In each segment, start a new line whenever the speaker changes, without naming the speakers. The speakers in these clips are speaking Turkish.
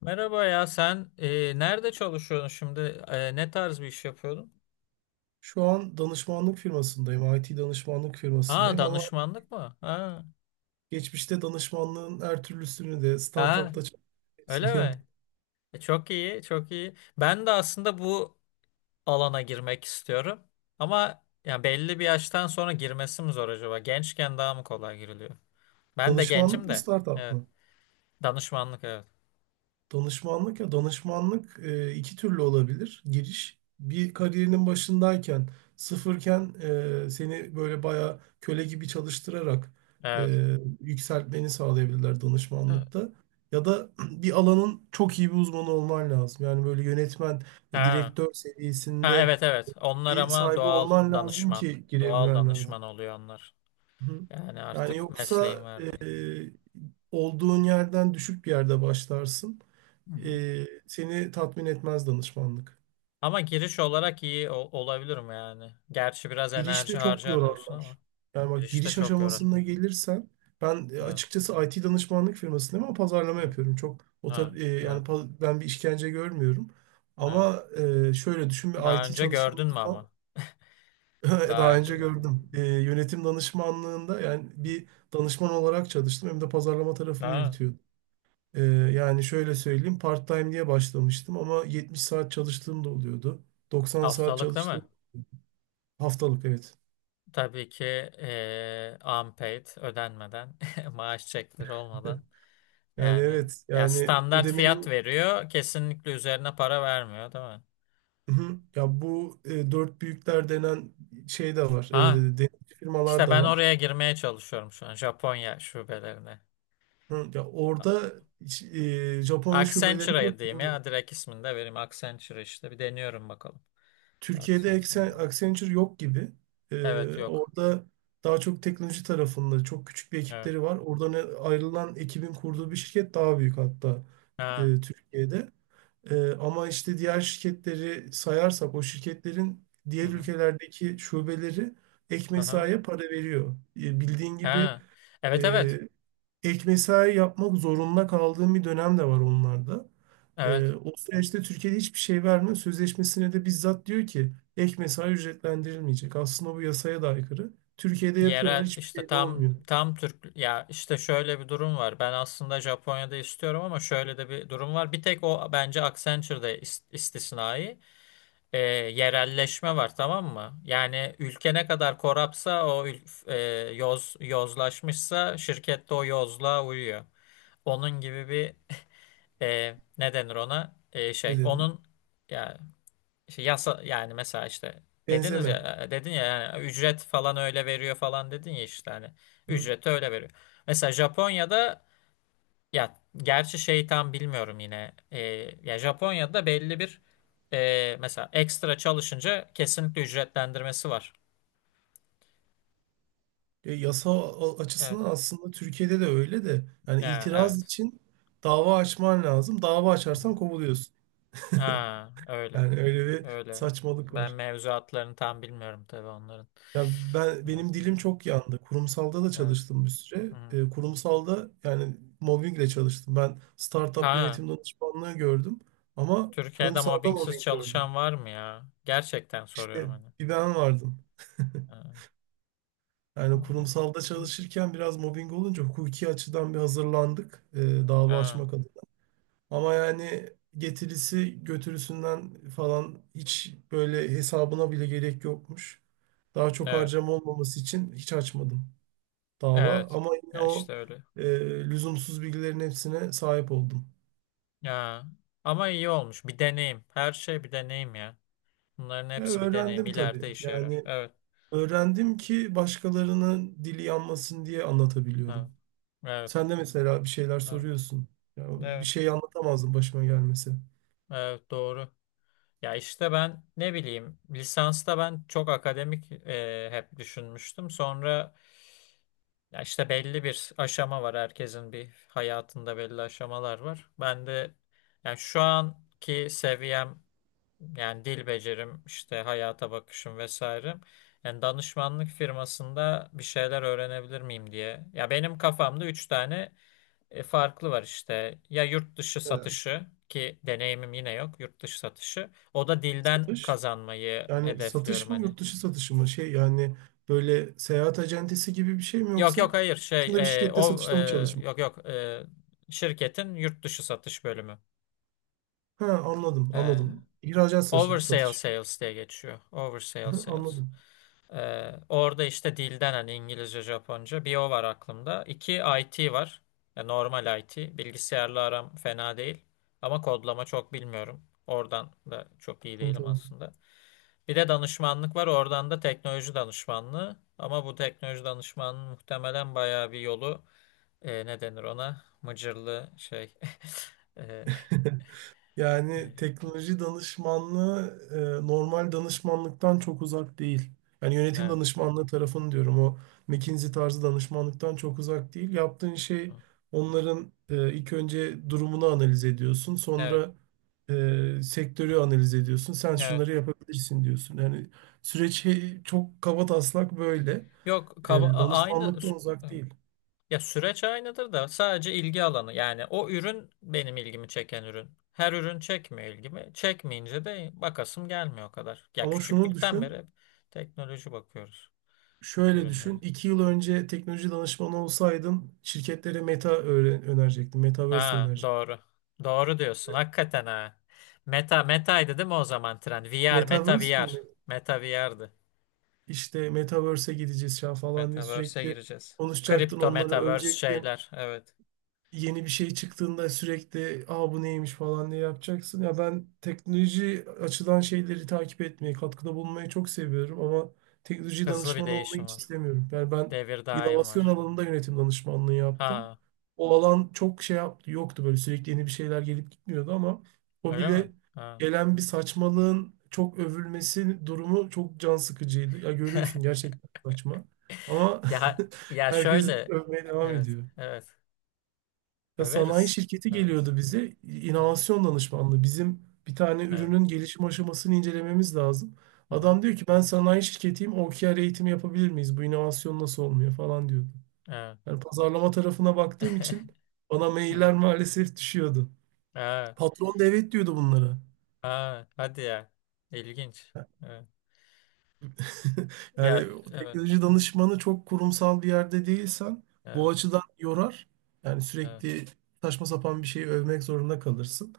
Merhaba ya sen nerede çalışıyorsun şimdi? Ne tarz bir iş yapıyordun?
Şu an danışmanlık firmasındayım. IT danışmanlık
Aa,
firmasındayım ama
danışmanlık mı? Ha,
geçmişte danışmanlığın her türlüsünü de
ha,
startupta çalıştım, hepsini
öyle mi?
yaptım.
Çok iyi, çok iyi. Ben de aslında bu alana girmek istiyorum. Ama ya belli bir yaştan sonra girmesi mi zor acaba? Gençken daha mı kolay giriliyor? Ben de
Danışmanlık
gencim
mı
de.
startup
Evet.
mı?
Danışmanlık, evet.
Danışmanlık ya danışmanlık iki türlü olabilir. Giriş bir kariyerinin başındayken sıfırken seni böyle bayağı köle gibi çalıştırarak
Evet.
e, yükseltmeni sağlayabilirler danışmanlıkta. Ya da bir alanın çok iyi bir uzmanı olman lazım. Yani böyle yönetmen,
Ha.
direktör
Ha,
seviyesinde
evet, evet. Onlar
bilgi
ama
sahibi
doğal
olman lazım
danışman.
ki
Doğal
girebilen lazım.
danışman oluyor onlar.
Hı.
Yani
Yani
artık mesleğin
yoksa
verdiği.
e, olduğun yerden düşük bir yerde başlarsın.
Hı hı.
Seni tatmin etmez danışmanlık.
Ama giriş olarak iyi olabilir mi yani? Gerçi biraz
Girişte
enerji
çok
harcar diyorsun ama
yorarlar. Yani bak
girişte
giriş
çok yorar.
aşamasına gelirsen ben
Evet,
açıkçası IT danışmanlık firmasındayım ama pazarlama
evet,
yapıyorum. Çok o
ha,
tar- e, yani
evet,
pa- Ben bir işkence görmüyorum.
evet.
Ama şöyle düşün, bir
Daha
IT
önce gördün mü
çalışanıysan.
ama? Daha
Daha
önce
önce
gördün.
gördüm. Yönetim danışmanlığında yani bir danışman olarak çalıştım hem de pazarlama tarafını
Ha,
yürütüyordum. Yani şöyle söyleyeyim, part-time diye başlamıştım ama 70 saat çalıştığım da oluyordu. 90 saat
haftalık değil
çalıştım,
mi?
haftalık evet.
Tabii ki unpaid, ödenmeden, maaş çekleri olmadan.
Yani
Yani
evet,
ya
yani
standart fiyat
ödemenin.
veriyor, kesinlikle üzerine para vermiyor değil mi?
Hı, hı. Ya bu dört büyükler denen şey de var.
Ha,
E, denetçi firmalar
işte
da
ben
var.
oraya girmeye çalışıyorum şu an Japonya şubelerine.
Hı, ya orada hiç, Japonya şubelerini
Accenture'a
nasıl
diyeyim
bilmiyorum.
ya. Direkt ismini de vereyim. Accenture işte. Bir deniyorum bakalım.
Türkiye'de
Accenture buradan.
Accenture yok gibi.
Evet, yok.
Orada daha çok teknoloji tarafında çok küçük bir
Evet.
ekipleri var. Oradan ayrılan ekibin kurduğu bir şirket daha büyük hatta
Ha.
Türkiye'de. Ama işte diğer şirketleri sayarsak o şirketlerin
Hı
diğer
hı.
ülkelerdeki şubeleri ek
Aha.
mesaiye para veriyor. Bildiğin gibi
Ha. Evet, evet.
e, ek mesai yapmak zorunda kaldığım bir dönem de var onlarda.
Evet.
O süreçte Türkiye'de hiçbir şey verme sözleşmesine de bizzat diyor ki ek mesai ücretlendirilmeyecek. Aslında bu yasaya da aykırı. Türkiye'de
Yerel
yapıyorlar, hiçbir
işte,
şey de
tam
olmuyor.
tam Türk ya, işte şöyle bir durum var. Ben aslında Japonya'da istiyorum ama şöyle de bir durum var. Bir tek o bence Accenture'da istisnai. Yerelleşme var, tamam mı? Yani ülke ne kadar korapsa yozlaşmışsa şirkette o yozluğa uyuyor. Onun gibi bir ne denir ona, şey,
Ne denir?
onun ya işte yasa, yani mesela işte dediniz
Benzeme.
ya, dedin ya yani, ücret falan öyle veriyor falan dedin ya, işte hani
Hı.
ücreti öyle veriyor. Mesela Japonya'da, ya gerçi şey tam bilmiyorum yine, ya Japonya'da belli bir mesela ekstra çalışınca kesinlikle ücretlendirmesi var.
Yasa açısından
Evet.
aslında Türkiye'de de öyle, de yani
Ya,
itiraz
evet.
için dava açman lazım. Dava
Hı
açarsan
hı.
kovuluyorsun.
Ha, öyle.
Yani öyle bir
Öyle.
saçmalık
Ben
var.
mevzuatlarını tam bilmiyorum tabii onların.
Ya,
Evet.
benim dilim çok yandı. Kurumsalda da
Evet.
çalıştım bir süre.
Hı.
Kurumsalda yani mobbingle çalıştım. Ben startup
Ha.
yönetim danışmanlığı gördüm ama
Türkiye'de
kurumsalda
mobbingsiz
mobbing gördüm.
çalışan var mı ya? Gerçekten soruyorum
İşte
hani.
bir ben vardım.
Ha,
Yani
mobbing.
kurumsalda çalışırken biraz mobbing olunca hukuki açıdan bir hazırlandık dava
Ha,
açmak adına. Ama yani getirisi götürüsünden falan hiç böyle hesabına bile gerek yokmuş. Daha çok
evet.
harcama olmaması için hiç açmadım dava,
Evet.
ama yine
Ya
o
işte öyle.
e, lüzumsuz bilgilerin hepsine sahip oldum.
Ya. Ama iyi olmuş. Bir deneyim. Her şey bir deneyim ya. Bunların
Ya
hepsi bir deneyim.
öğrendim tabii.
İleride işe yarar.
Yani
Evet.
öğrendim ki başkalarının dili yanmasın diye
Evet.
anlatabiliyorum.
Evet.
Sen de mesela bir şeyler
Evet.
soruyorsun. Ya bir
Evet.
şey anlatamazdım başıma gelmesi.
Evet. Doğru. Ya işte ben ne bileyim, lisansta ben çok akademik hep düşünmüştüm. Sonra, ya işte belli bir aşama var, herkesin bir hayatında belli aşamalar var. Ben de yani şu anki seviyem, yani dil becerim, işte hayata bakışım vesaire. Yani danışmanlık firmasında bir şeyler öğrenebilir miyim diye. Ya benim kafamda üç tane farklı var işte. Ya yurt dışı
Neler?
satışı ki deneyimim yine yok. Yurt dışı satışı. O da dilden
Satış.
kazanmayı
Yani
hedefliyorum
satış mı,
hani.
yurt dışı satışı mı? Şey yani böyle seyahat acentesi gibi bir şey mi
Yok,
yoksa
yok, hayır,
şurada bir
e,
şirkette
o e,
satışta mı
yok,
çalışmak?
yok, şirketin yurt dışı satış bölümü.
Ha, anladım
E,
anladım. İhracat satışı.
Oversale
Satış.
sales diye geçiyor. Oversale sales.
Anladım.
Orada işte dilden, hani İngilizce, Japonca, bir o var aklımda. İki IT var. Ya normal IT. Bilgisayarla aram fena değil. Ama kodlama çok bilmiyorum. Oradan da çok iyi
Tamam
değilim
tamam.
aslında. Bir de danışmanlık var. Oradan da teknoloji danışmanlığı. Ama bu teknoloji danışmanlığı muhtemelen bayağı bir yolu ne denir ona? Mıcırlı şey. e, e,
Yani teknoloji danışmanlığı normal danışmanlıktan çok uzak değil. Yani yönetim
evet.
danışmanlığı tarafını diyorum, o McKinsey tarzı danışmanlıktan çok uzak değil. Yaptığın şey, onların ilk önce durumunu analiz ediyorsun.
Evet.
Sonra sektörü analiz ediyorsun. Sen
Evet.
şunları yapabilirsin diyorsun. Yani çok kabataslak böyle.
Yok
E,
kaba- a- aynı
Danışmanlıktan
sü-
uzak değil.
ya süreç aynıdır da, sadece ilgi alanı, yani o ürün benim ilgimi çeken ürün. Her ürün çekmiyor ilgimi. Çekmeyince de bakasım gelmiyor o kadar. Ya
Ama şunu
küçüklükten beri
düşün.
hep teknoloji bakıyoruz
Şöyle
ürünleri.
düşün, iki yıl önce teknoloji danışmanı olsaydın şirketlere önerecektin, metaverse
Ha,
önerecektin.
doğru. Doğru diyorsun hakikaten, ha. Meta metaydı değil mi o zaman trend? VR, meta
Metaverse
VR.
mi?
Meta VR'dı.
İşte metaverse'e gideceğiz ya falan diye
Metaverse'e
sürekli
gireceğiz.
konuşacaktın,
Kripto,
onları
metaverse
övecektin.
şeyler, evet.
Yeni bir şey çıktığında sürekli aa bu neymiş falan diye yapacaksın. Ya ben teknoloji açıdan şeyleri takip etmeyi, katkıda bulunmayı çok seviyorum ama teknoloji
Hızlı bir
danışmanı olmayı
değişim
hiç
var.
istemiyorum. Yani ben
Devir daim
inovasyon
var.
alanında yönetim danışmanlığı yaptım.
Ha.
O alan çok şey yaptı, yoktu böyle sürekli yeni bir şeyler gelip gitmiyordu, ama o
Öyle mi?
bile
Ha.
gelen bir saçmalığın çok övülmesi durumu çok can sıkıcıydı. Ya görüyorsun gerçekten saçma. Ama
Ya ya,
herkes
şöyle.
övmeye devam
Evet,
ediyor.
evet.
Ya sanayi
Överiz.
şirketi
Överiz.
geliyordu bize,
Evet.
inovasyon danışmanlığı. Bizim bir tane
Evet.
ürünün gelişim aşamasını incelememiz lazım.
Hı hı.
Adam diyor ki ben sanayi şirketiyim, OKR eğitimi yapabilir miyiz? Bu inovasyon nasıl olmuyor falan diyordu.
Evet.
Yani pazarlama tarafına baktığım için bana
Evet.
mailler maalesef düşüyordu.
Aa,
Patron da evet diyordu bunlara.
aa, hadi ya. İlginç. Evet. Ya,
Yani
evet.
teknoloji danışmanı, çok kurumsal bir yerde değilsen bu
Evet.
açıdan yorar. Yani
Evet.
sürekli saçma sapan bir şeyi övmek zorunda kalırsın.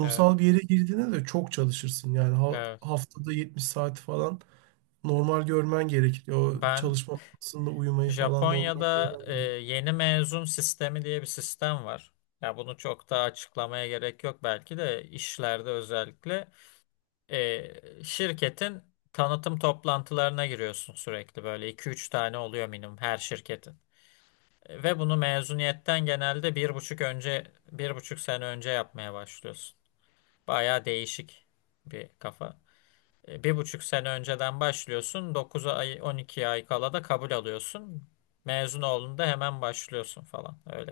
Evet.
bir yere girdiğinde de çok çalışırsın. Yani
Evet.
haftada 70 saat falan normal görmen gerekir. O
Ben
çalışma masasında uyumayı falan normal
Japonya'da
görmen gerekir.
yeni mezun sistemi diye bir sistem var. Ya bunu çok daha açıklamaya gerek yok belki de, işlerde özellikle. Şirketin tanıtım toplantılarına giriyorsun, sürekli böyle iki üç tane oluyor minimum her şirketin. Ve bunu mezuniyetten genelde bir buçuk sene önce yapmaya başlıyorsun. Bayağı değişik bir kafa. Bir buçuk sene önceden başlıyorsun. 9 ay, 12 ay kala da kabul alıyorsun. Mezun olduğunda hemen başlıyorsun falan, öyle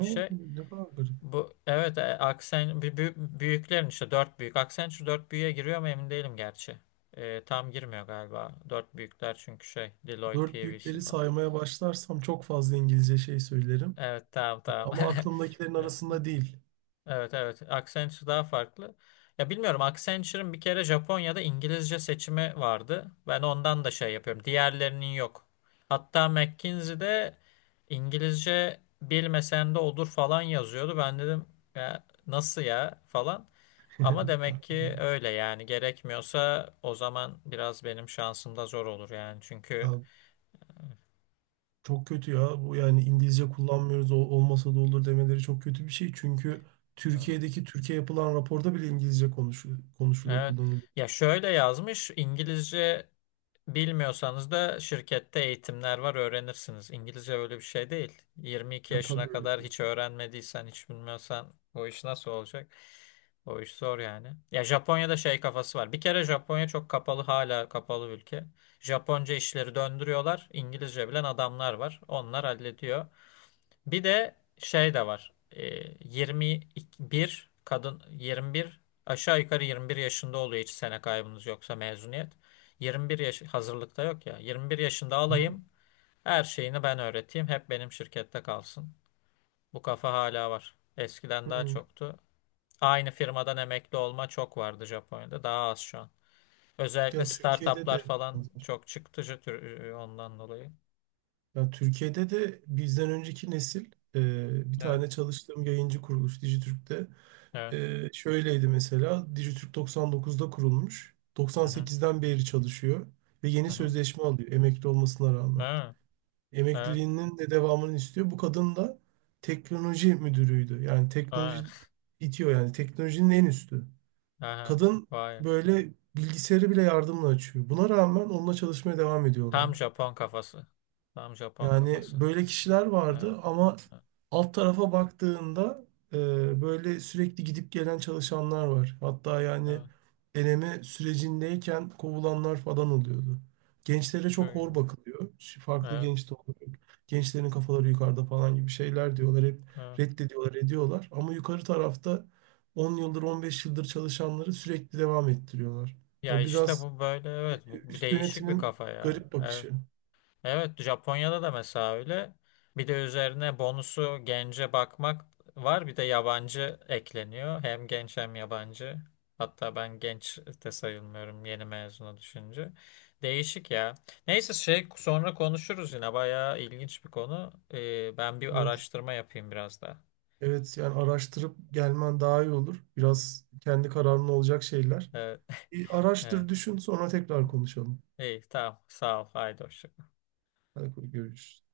bir şey.
ne kadar garip.
Bu evet, aksen bir büyük, büyüklerin, işte dört büyük. Accenture dört büyüğe giriyor mu emin değilim gerçi. Tam girmiyor galiba. Dört büyükler çünkü şey Deloitte,
Dört
PwC
büyükleri
falan.
saymaya başlarsam çok fazla İngilizce şey söylerim.
Evet, tamam, tamam.
Ama aklımdakilerin arasında değil.
Evet, evet. Evet. Accenture daha farklı. Ya bilmiyorum, Accenture'ın bir kere Japonya'da İngilizce seçimi vardı. Ben ondan da şey yapıyorum. Diğerlerinin yok. Hatta McKinsey'de İngilizce bilmesen de olur falan yazıyordu. Ben dedim, ya nasıl ya falan. Ama demek ki öyle, yani gerekmiyorsa o zaman biraz benim şansım da zor olur yani, çünkü,
Ya, çok kötü ya. Bu yani İngilizce kullanmıyoruz, olmasa da olur demeleri çok kötü bir şey. Çünkü
hı,
Türkiye'deki Türkiye yapılan raporda bile İngilizce konuşuluyor, konuşuluyor,
evet,
kullanılıyor.
ya şöyle yazmış: İngilizce bilmiyorsanız da şirkette eğitimler var, öğrenirsiniz. İngilizce öyle bir şey değil. 22
Ya tabii
yaşına
öyle.
kadar hiç öğrenmediysen, hiç bilmiyorsan o iş nasıl olacak? O iş zor yani. Ya Japonya'da şey kafası var. Bir kere Japonya çok kapalı, hala kapalı ülke. Japonca işleri döndürüyorlar. İngilizce bilen adamlar var. Onlar hallediyor. Bir de şey de var. 21 kadın, 21, aşağı yukarı 21 yaşında oluyor, hiç sene kaybınız yoksa mezuniyet. 21 yaş hazırlıkta yok ya. 21 yaşında
Hı
alayım. Her şeyini ben öğreteyim. Hep benim şirkette kalsın. Bu kafa hala var. Eskiden daha
hı.
çoktu. Aynı firmadan emekli olma çok vardı Japonya'da. Daha az şu an. Özellikle
Ya Türkiye'de
startuplar
de
falan
benzer.
çok çıktı ondan dolayı.
Ya Türkiye'de de bizden önceki nesil, bir
Evet.
tane çalıştığım yayıncı kuruluş Dijitürk'te
Evet.
şöyleydi mesela. Dijitürk 99'da kurulmuş.
Hı hı.
98'den beri çalışıyor ve yeni
Hı hı.
sözleşme alıyor emekli olmasına rağmen.
Evet. Evet.
Emekliliğinin de devamını istiyor. Bu kadın da teknoloji müdürüydü. Yani teknoloji
Evet.
itiyor, yani teknolojinin en üstü.
Aha,
Kadın
vay.
böyle bilgisayarı bile yardımla açıyor. Buna rağmen onunla çalışmaya devam
Tam
ediyorlardı.
Japon kafası. Tam Japon
Yani
kafası.
böyle kişiler
Evet,
vardı, ama
evet,
alt tarafa baktığında böyle sürekli gidip gelen çalışanlar var. Hatta yani
evet.
deneme sürecindeyken kovulanlar falan oluyordu. Gençlere
Çok
çok
iyi.
hor bakılıyor. Şu farklı
Evet,
genç de oluyor. Gençlerin kafaları yukarıda falan gibi şeyler diyorlar. Hep
evet.
reddediyorlar, ediyorlar. Ama yukarı tarafta 10 yıldır, 15 yıldır çalışanları sürekli devam ettiriyorlar.
Ya
O
işte
biraz
bu böyle evet, bu bir
üst
değişik bir
yönetimin
kafa ya.
garip
Evet.
bakışı.
Evet, Japonya'da da mesela öyle. Bir de üzerine bonusu gence bakmak var. Bir de yabancı ekleniyor. Hem genç hem yabancı. Hatta ben genç de sayılmıyorum yeni mezuna düşünce. Değişik ya. Neyse, şey sonra konuşuruz yine. Bayağı ilginç bir konu. Ben bir
Evet.
araştırma yapayım biraz daha.
Evet, yani araştırıp gelmen daha iyi olur.
Evet,
Biraz kendi kararın olacak şeyler.
evet,
Bir
evet.
araştır, düşün, sonra tekrar konuşalım.
İyi, tamam. Sağ ol. Haydi hoşça kal.
Hadi görüşürüz.